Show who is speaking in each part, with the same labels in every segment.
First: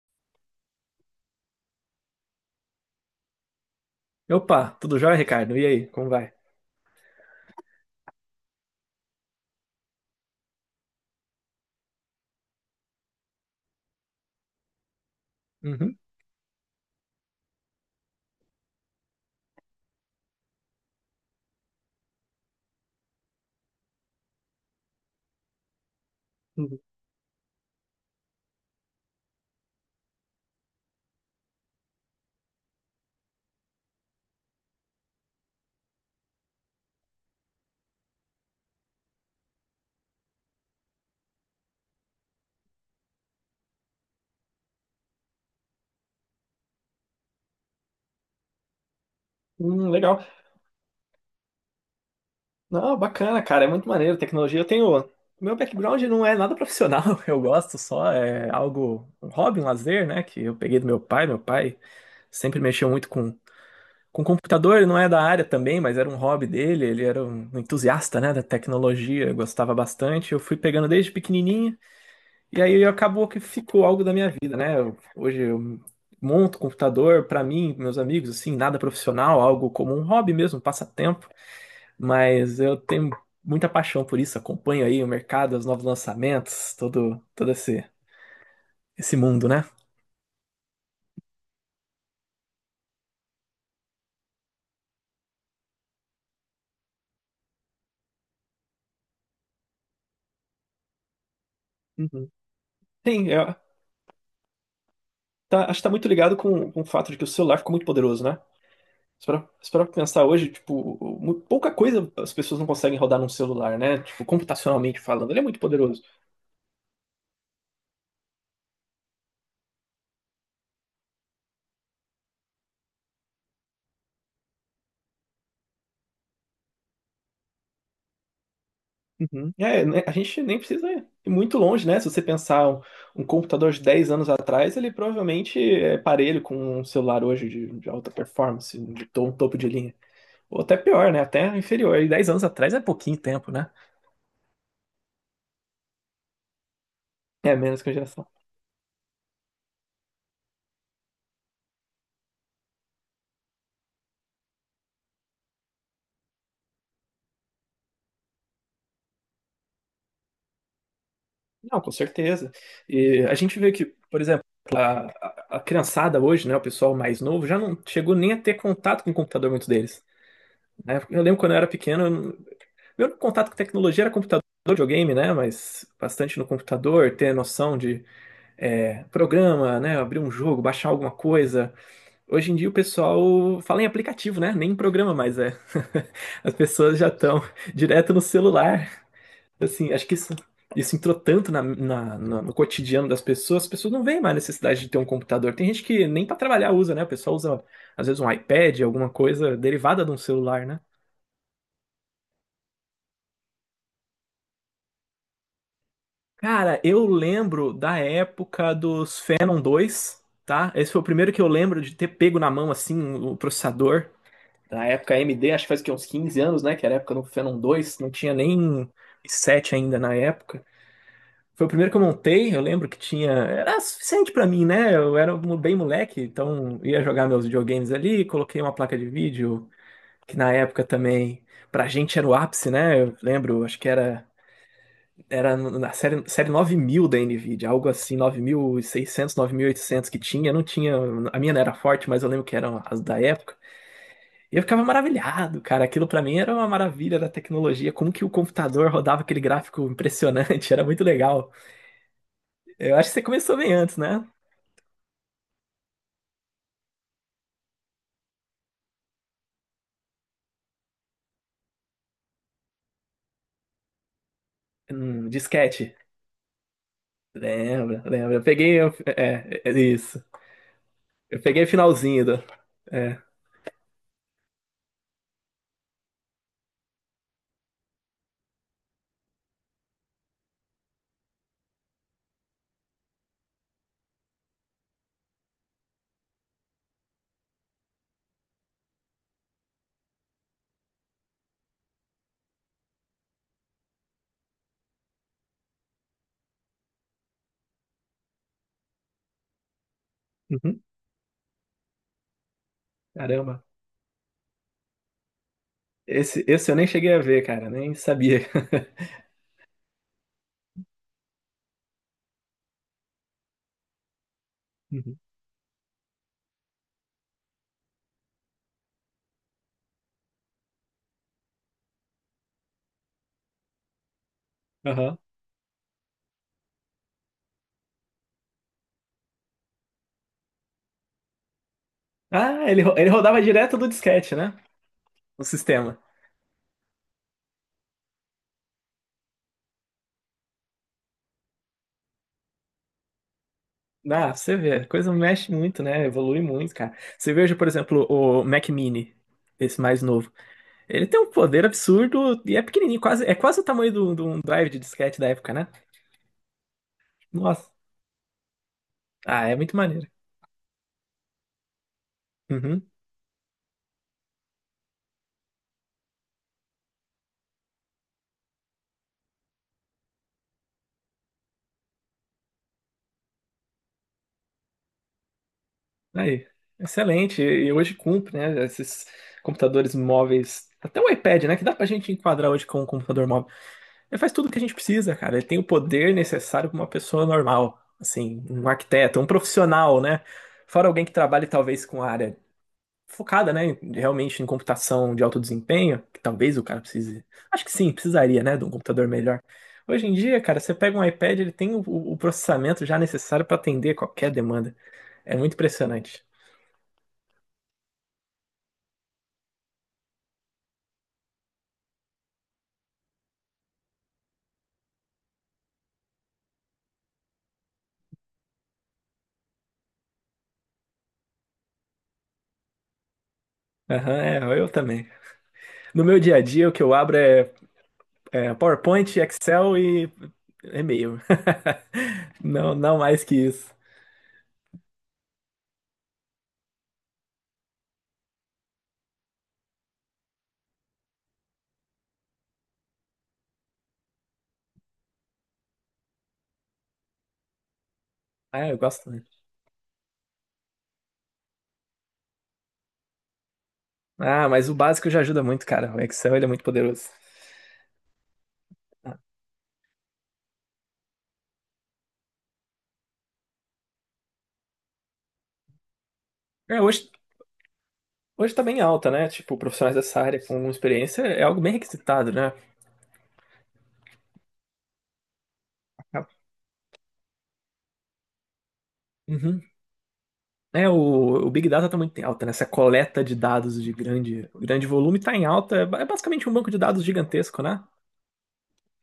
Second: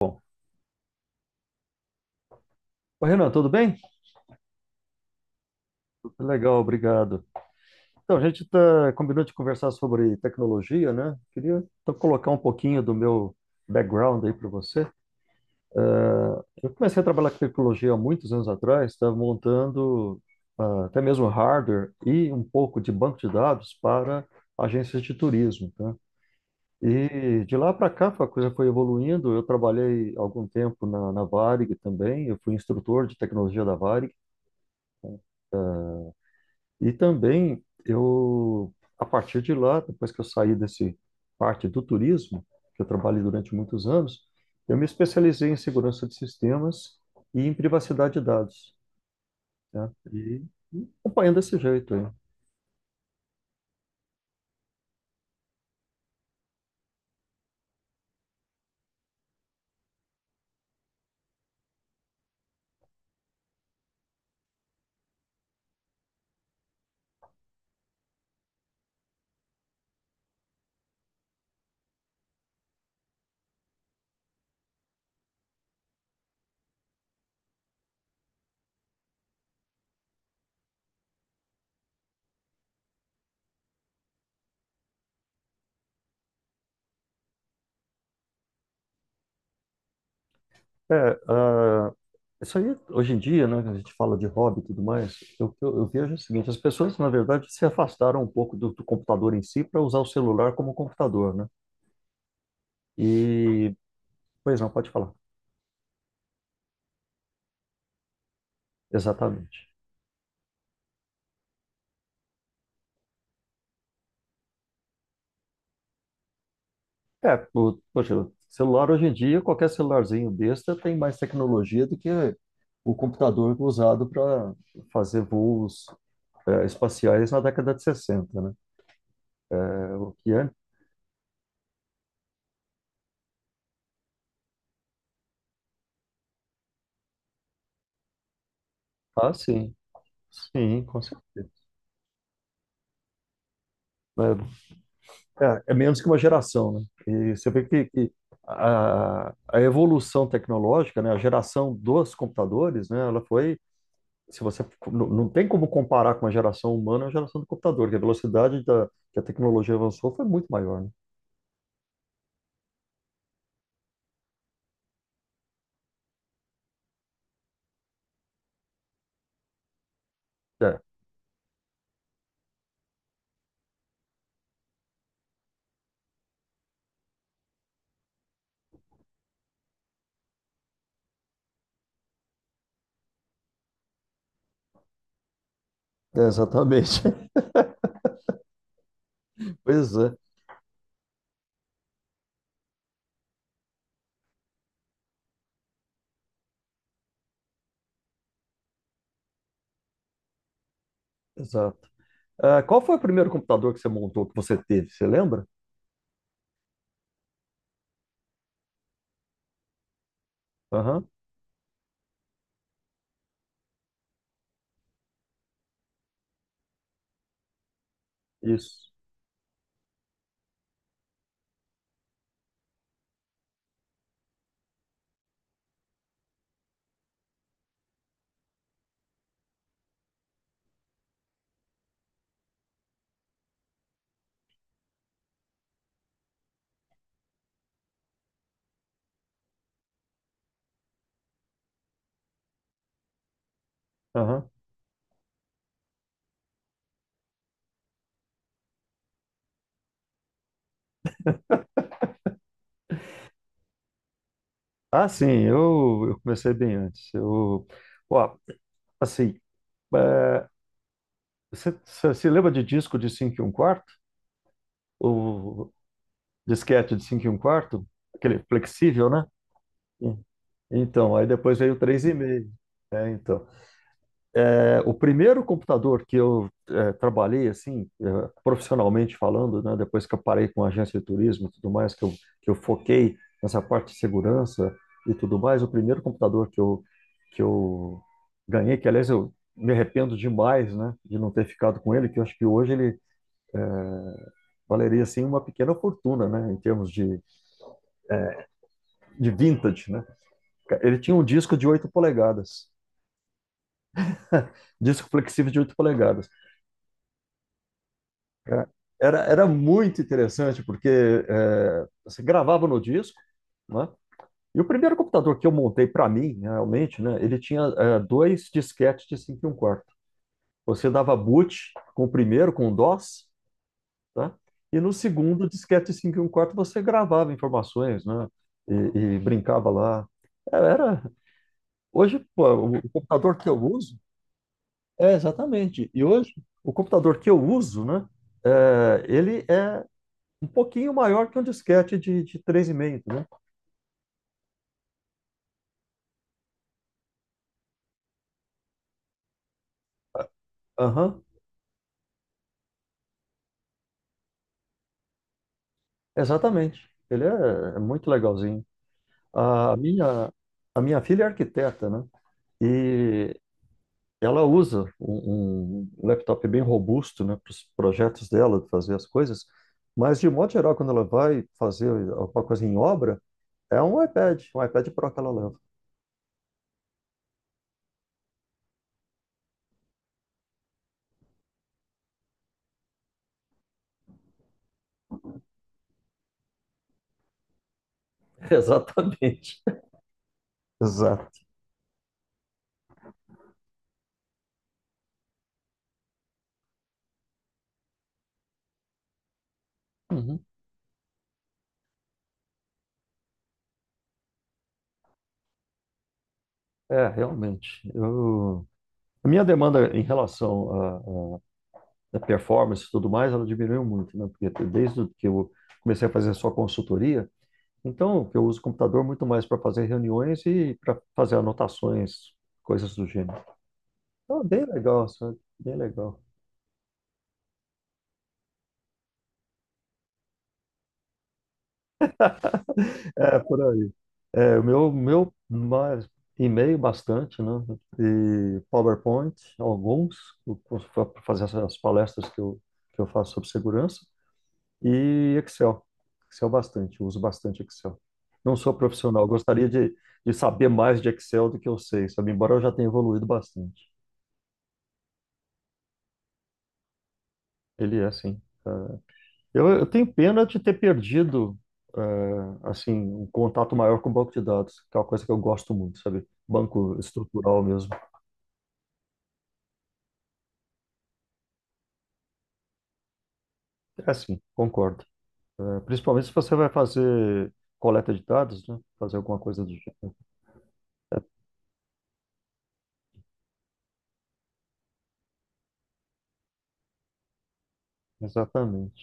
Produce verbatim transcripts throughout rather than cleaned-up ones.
Speaker 1: Bom, ô, Renan, tudo bem?
Speaker 2: Opa, tudo jóia, Ricardo? E aí, como vai?
Speaker 1: Legal, obrigado. Então, a gente tá, combinou de conversar sobre tecnologia, né? Queria então colocar um pouquinho do meu background aí para você.
Speaker 2: Uhum.
Speaker 1: Eh, eu comecei a trabalhar com tecnologia há muitos anos atrás, estava montando ah, até mesmo hardware e um pouco de banco de dados para agências de turismo, tá?
Speaker 2: Uhum.
Speaker 1: E de lá para cá a coisa foi evoluindo. Eu trabalhei algum tempo na, na Varig também, eu fui instrutor de tecnologia da Varig. E também eu, a partir de lá, depois que eu saí desse parte do turismo, que eu trabalhei durante muitos anos, eu me especializei em segurança de sistemas e em privacidade de dados, né?
Speaker 2: Hum, legal.
Speaker 1: E e acompanhando desse jeito aí.
Speaker 2: Não, bacana, cara. É muito maneiro. Tecnologia. Eu tenho. Meu background não é nada profissional. Eu gosto só. É algo. Um hobby, um lazer, né? Que eu peguei do meu pai. Meu pai sempre mexeu muito com, com computador. Ele não é da área também, mas era um hobby dele. Ele era um entusiasta, né? Da tecnologia. Eu gostava bastante. Eu fui pegando desde pequenininho. E aí acabou que ficou algo da minha vida, né? Eu- hoje eu monto computador pra mim, pros meus amigos, assim, nada profissional, algo como um hobby mesmo, um passatempo, mas eu tenho muita paixão por isso, acompanho aí o mercado, os novos lançamentos, todo todo esse esse mundo, né?
Speaker 1: É, ah, isso aí, hoje em dia, né, que a gente fala de hobby e tudo mais, eu, eu, eu vejo o seguinte, as pessoas, na verdade, se afastaram um pouco do, do computador em si para usar o celular como computador, né?
Speaker 2: Uhum. Sim, eu.
Speaker 1: E, pois não, pode falar.
Speaker 2: Tá, acho que tá muito ligado com, com o fato de que o celular ficou muito poderoso, né? Se parar
Speaker 1: Exatamente.
Speaker 2: se parar pra pensar hoje, tipo, mu- pouca coisa as pessoas não conseguem rodar num celular, né? Tipo, computacionalmente falando, ele é muito poderoso.
Speaker 1: É, o, poxa, o celular hoje em dia, qualquer celularzinho besta tem mais tecnologia do que o computador usado para fazer voos é, espaciais na década de sessenta, né?
Speaker 2: Uhum. É,
Speaker 1: É,
Speaker 2: né, a
Speaker 1: o que
Speaker 2: gente
Speaker 1: é?
Speaker 2: nem precisa ir muito longe, né? Se você pensar um, um computador de dez anos atrás, ele provavelmente é parelho com um celular hoje de, de alta performance, de to- um
Speaker 1: Ah,
Speaker 2: topo de
Speaker 1: sim,
Speaker 2: linha. Ou até
Speaker 1: sim, com
Speaker 2: pior, né?
Speaker 1: certeza.
Speaker 2: Até inferior. E dez anos atrás é pouquinho tempo, né?
Speaker 1: É, é- é menos que uma geração, né? E você
Speaker 2: É
Speaker 1: vê
Speaker 2: menos
Speaker 1: que,
Speaker 2: que a
Speaker 1: que
Speaker 2: geração.
Speaker 1: a, a evolução tecnológica, né, a geração dos computadores, né, ela foi, se você não, não tem como comparar com a geração humana, a geração do computador, que a velocidade da, que a tecnologia avançou foi muito maior, né?
Speaker 2: Não, com certeza. E a gente vê que, por exemplo, a, a- a criançada hoje, né, o pessoal mais novo, já não chegou nem a ter contato com o computador, muitos deles.
Speaker 1: É,
Speaker 2: Né? Eu lembro quando eu era pequeno, eu não- meu contato com tecnologia era computador, videogame, né, mas bastante no computador, ter noção de é, programa, né, abrir um jogo, baixar alguma coisa. Hoje em dia o pessoal fala em aplicativo, né, nem em programa mais é.
Speaker 1: é,
Speaker 2: As pessoas
Speaker 1: exatamente.
Speaker 2: já estão direto no celular. Assim,
Speaker 1: Pois
Speaker 2: acho que
Speaker 1: é,
Speaker 2: isso, isso entrou tanto na, na- na- no cotidiano das pessoas, as pessoas não veem mais necessidade de ter um computador. Tem gente que nem para trabalhar usa, né? O pessoal usa, às vezes, um iPad, alguma coisa derivada de um celular, né?
Speaker 1: exato. Ah, qual foi o primeiro computador que você montou, que você teve? Você lembra?
Speaker 2: Cara, eu lembro da época dos Phenom dois, tá? Esse foi o
Speaker 1: Aham,
Speaker 2: primeiro que eu lembro de ter pego na mão, assim, o processador. Na época A M D, acho que faz o quê, uns 15 anos, né? Que era a época do Phenom dois, não tinha nem
Speaker 1: isso.
Speaker 2: i sete ainda na época. Foi o primeiro que eu montei, eu lembro que tinha. Era suficiente pra mim, né? Eu era mo- bem moleque, então ia jogar meus videogames ali, coloquei uma placa de vídeo, que na época também, pra gente era o ápice, né? Eu lembro, acho que era, era na série, série nove mil da Nvidia, algo assim, nove mil e seiscentos, nove mil e oitocentos que tinha, não tinha. A minha não era forte, mas eu lembro que eram as da época.
Speaker 1: Aham.
Speaker 2: E eu ficava maravilhado, cara. Aquilo pra mim era uma maravilha da tecnologia, como que o computador rodava aquele gráfico impressionante, era muito legal. Eu acho que você começou bem antes, né?
Speaker 1: Ah, sim, eu, eu comecei bem antes. Eu, ó, assim, é, você, você se lembra de disco de cinco e um quarto?
Speaker 2: Hum,
Speaker 1: O
Speaker 2: disquete.
Speaker 1: disquete de cinco e um quarto?
Speaker 2: Lembra, lembra.
Speaker 1: Aquele
Speaker 2: Eu peguei. Eu-
Speaker 1: flexível, né?
Speaker 2: é, é isso.
Speaker 1: Sim. Então, aí
Speaker 2: Eu
Speaker 1: depois
Speaker 2: peguei o
Speaker 1: veio o
Speaker 2: finalzinho do.
Speaker 1: três vírgula cinco. É,
Speaker 2: É.
Speaker 1: então. O primeiro computador que eu eh, trabalhei, assim, eh, profissionalmente falando, né, depois que eu parei com a agência de turismo e tudo mais, que eu, que eu foquei nessa parte de segurança e tudo mais, o primeiro computador que eu, que eu ganhei, que aliás eu me arrependo demais, né, de não ter ficado com ele, que eu acho que hoje ele valeria, assim, uma pequena fortuna, né, em termos de, de vintage, né.
Speaker 2: Uhum.
Speaker 1: Ele tinha um disco de oito polegadas,
Speaker 2: Caramba.
Speaker 1: disco flexível de oito polegadas.
Speaker 2: Esse, esse eu nem cheguei a ver, cara. Nem sabia.
Speaker 1: É, era, era muito interessante, porque é, você gravava no disco, né? E o primeiro
Speaker 2: Uhum.
Speaker 1: computador que eu montei para mim, realmente, né? Ele tinha é, dois disquetes de cinco e um quarto. Você dava boot com o primeiro, com o DOS, tá? E no
Speaker 2: Aham.
Speaker 1: segundo disquete de cinco e um quarto você gravava informações, né? E, e brincava lá. É, era... Hoje, pô,
Speaker 2: Ah,
Speaker 1: o
Speaker 2: ele,
Speaker 1: o
Speaker 2: ro- ele
Speaker 1: computador
Speaker 2: rodava
Speaker 1: que eu
Speaker 2: direto do
Speaker 1: uso...
Speaker 2: disquete, né?
Speaker 1: É,
Speaker 2: O
Speaker 1: exatamente.
Speaker 2: sistema.
Speaker 1: E hoje, o computador que eu uso, né? É, ele é um pouquinho maior que um disquete de, de três e meio, né?
Speaker 2: Ah, pra você vê. A coisa mexe muito, né? Evolui muito, cara. Você veja, por exemplo, o Mac Mini, esse mais novo. Ele tem
Speaker 1: Aham,
Speaker 2: um poder absurdo e é pequenininho, quase, é quase o tamanho do- de um drive de disquete da época, né?
Speaker 1: exatamente. Ele
Speaker 2: Nossa.
Speaker 1: é, é muito legalzinho.
Speaker 2: Ah, é
Speaker 1: A
Speaker 2: muito maneiro.
Speaker 1: minha, a minha filha é arquiteta, né?
Speaker 2: Uhum.
Speaker 1: E ela usa um, um laptop bem robusto, né, para os projetos dela, de fazer as coisas. Mas, de modo geral, quando ela vai fazer alguma coisa em obra, é um iPad, um iPad Pro que ela leva.
Speaker 2: Aí, excelente. E hoje cumpre, né? Esses computadores móveis, até o iPad, né? Que dá pra gente enquadrar hoje com um computador móvel. Ele faz tudo o que a gente precisa, cara. Ele tem o poder necessário para uma pessoa normal, assim, um arquiteto, um
Speaker 1: Exatamente.
Speaker 2: profissional, né? Fora alguém que
Speaker 1: Exato.
Speaker 2: trabalhe talvez com a área focada, né? Realmente em computação de alto desempenho, que talvez o cara precise. Acho que sim, precisaria, né? De um computador melhor. Hoje em dia,
Speaker 1: Uhum.
Speaker 2: cara, você pega um iPad, ele tem o, o processamento já necessário para atender qualquer demanda. É muito impressionante.
Speaker 1: É, realmente. Eu... A minha demanda em relação a da performance e tudo mais, ela diminuiu muito, né? Porque desde que eu comecei a fazer só consultoria, então eu uso o computador muito mais para fazer reuniões e para fazer anotações, coisas do gênero.
Speaker 2: Aham,
Speaker 1: Então,
Speaker 2: é,
Speaker 1: bem
Speaker 2: eu também.
Speaker 1: legal, sabe? Bem
Speaker 2: No meu
Speaker 1: legal.
Speaker 2: dia a dia, o que eu abro é, é PowerPoint, Excel e e-mail. Não, não mais que
Speaker 1: É, por
Speaker 2: isso.
Speaker 1: aí. É, o meu, meu mais- e-mail bastante, né? E PowerPoint, alguns, para fazer as palestras que eu, que eu faço sobre segurança. E Excel. Excel bastante, uso bastante Excel. Não
Speaker 2: Ah,
Speaker 1: sou
Speaker 2: eu gosto. Né?
Speaker 1: profissional, gostaria de, de saber mais de Excel do que eu sei, sabe? Embora eu já tenha evoluído bastante.
Speaker 2: Ah, mas o básico já ajuda muito, cara. O Excel, ele é muito poderoso.
Speaker 1: Ele é assim. Eu, eu tenho pena de ter perdido, eh, assim, um contato maior com o banco de dados, que é uma coisa que eu gosto muito, sabe?
Speaker 2: É,
Speaker 1: Banco
Speaker 2: hoje,
Speaker 1: estrutural mesmo.
Speaker 2: hoje tá bem alta, né? Tipo, profissionais dessa área com experiência é algo bem requisitado, né?
Speaker 1: É assim, concordo. Eh, principalmente se você vai fazer coleta de dados, né? Fazer alguma
Speaker 2: Uhum.
Speaker 1: coisa do gênero.
Speaker 2: É, o,
Speaker 1: É,
Speaker 2: o Big Data tá muito em alta, né? Essa coleta de dados de grande, grande volume tá em alta. É ba- é basicamente um banco de dados gigantesco, né?
Speaker 1: exatamente.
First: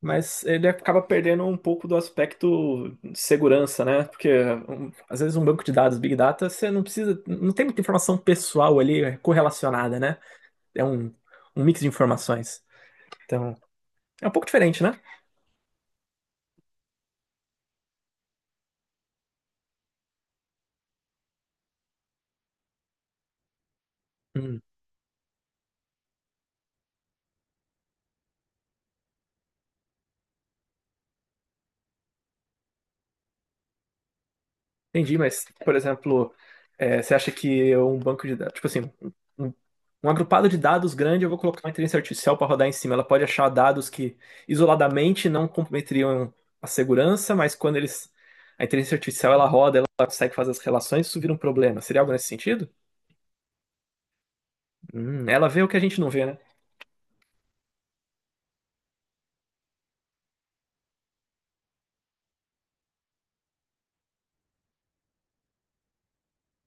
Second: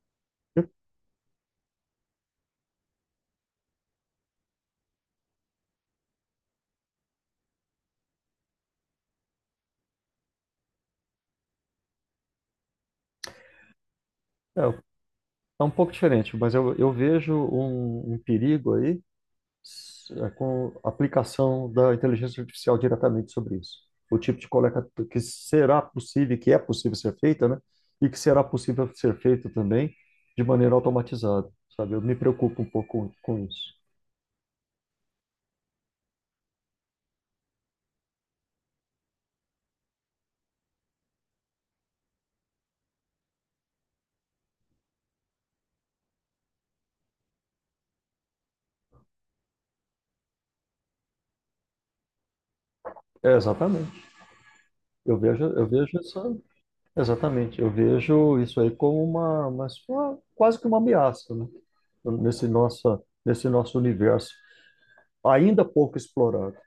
Speaker 2: Mas ele
Speaker 1: Eu-
Speaker 2: acaba perdendo um pouco do aspecto de segurança, né? Porque um, às vezes um banco de dados Big Data, você não precisa, não tem muita informação pessoal ali é, correlacionada, né? É um, um mix de informações. Então, é um pouco
Speaker 1: É, eu
Speaker 2: diferente, né?
Speaker 1: tá um pouco diferente, mas eu, eu vejo um, um perigo aí s- é, com a aplicação da inteligência artificial diretamente sobre isso. O tipo de coleta que será possível, que é possível ser feita, né? E que será possível ser feita também de maneira automatizada, sabe? Eu me preocupo um pouco com, com isso.
Speaker 2: Entendi, mas, por exemplo, é, você acha que um banco de dados, tipo assim, um, um, agrupado de dados grande, eu vou colocar uma inteligência artificial para rodar em cima. Ela pode achar dados que isoladamente não comprometeriam a segurança, mas quando eles, a inteligência artificial ela roda, ela consegue fazer as relações, isso vira um problema. Seria algo nesse sentido?
Speaker 1: É, exatamente. Eu
Speaker 2: Hum,
Speaker 1: vejo,
Speaker 2: ela vê
Speaker 1: eu
Speaker 2: o que a
Speaker 1: vejo
Speaker 2: gente não vê, né?
Speaker 1: isso, exatamente. Eu vejo isso aí como uma, uma, uma- quase que uma ameaça, né? Nesse nossa, nesse nosso universo ainda pouco explorado.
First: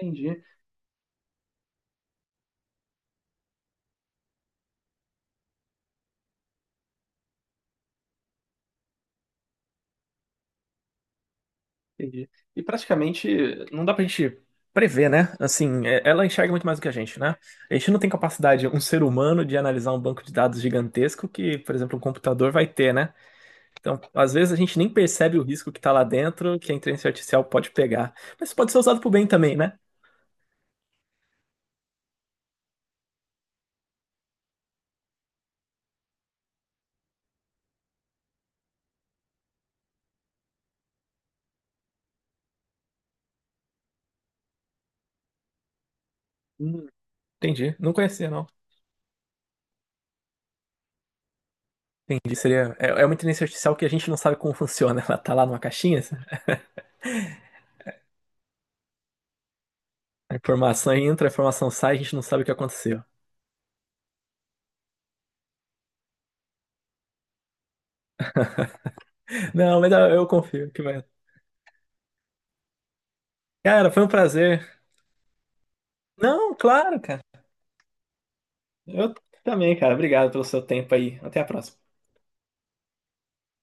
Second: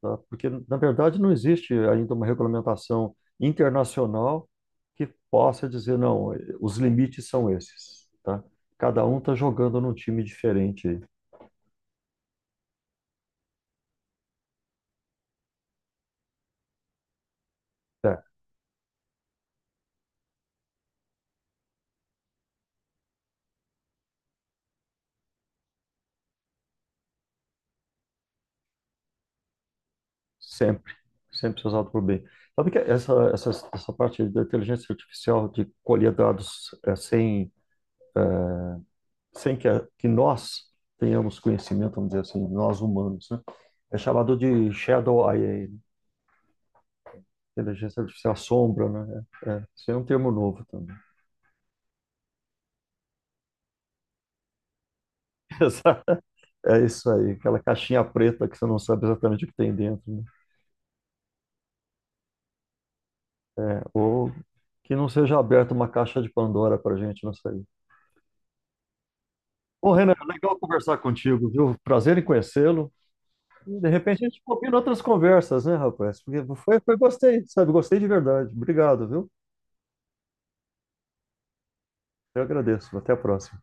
Speaker 1: Tá? Porque, na verdade, não existe ainda uma regulamentação internacional que possa dizer, não, os limites são esses, tá? Cada um está jogando num time diferente aí.
Speaker 2: Entendi. E praticamente não dá pra gente prever, né? Assim, é- ela enxerga muito mais do que a gente, né? A gente não tem
Speaker 1: É,
Speaker 2: capacidade, um ser humano, de analisar um banco de dados gigantesco que, por exemplo, um computador vai ter, né? Então, às vezes a gente nem percebe o risco que tá lá dentro, que a inteligência artificial pode pegar. Mas pode ser usado pro bem também, né?
Speaker 1: sempre, sempre se usado por bem. Sabe que essa, essa, essa parte da inteligência artificial de colher dados é, sem, sem que, a- que nós tenhamos conhecimento, vamos dizer assim, nós humanos, né? É chamado de Shadow A I, né?
Speaker 2: Hum, entendi. Não
Speaker 1: Inteligência
Speaker 2: conhecia,
Speaker 1: artificial
Speaker 2: não.
Speaker 1: sombra, né? É, é, isso é um termo novo também.
Speaker 2: Entendi. Seria, é, é uma inteligência artificial que a gente não sabe como funciona. Ela tá lá numa caixinha, assim,
Speaker 1: É isso aí, aquela caixinha preta que você não sabe exatamente o que tem dentro, né?
Speaker 2: a informação entra, a informação sai, a gente não sabe o que aconteceu.
Speaker 1: Ou que não seja aberta uma caixa de Pandora para gente, não sei.
Speaker 2: Não, mas
Speaker 1: Ô,
Speaker 2: eu
Speaker 1: Renan,
Speaker 2: eu
Speaker 1: legal
Speaker 2: confio que
Speaker 1: conversar
Speaker 2: vai.
Speaker 1: contigo, viu? Prazer em conhecê-lo. E, de
Speaker 2: Cara, foi um
Speaker 1: repente a gente combina
Speaker 2: prazer.
Speaker 1: outras conversas, né, rapaz? Porque
Speaker 2: Não,
Speaker 1: foi, foi,
Speaker 2: claro, cara.
Speaker 1: gostei, sabe? Gostei de verdade. Obrigado,
Speaker 2: Eu
Speaker 1: viu?
Speaker 2: também, cara. Obrigado pelo seu tempo aí. Até a próxima.
Speaker 1: Eu agradeço. Até a próxima.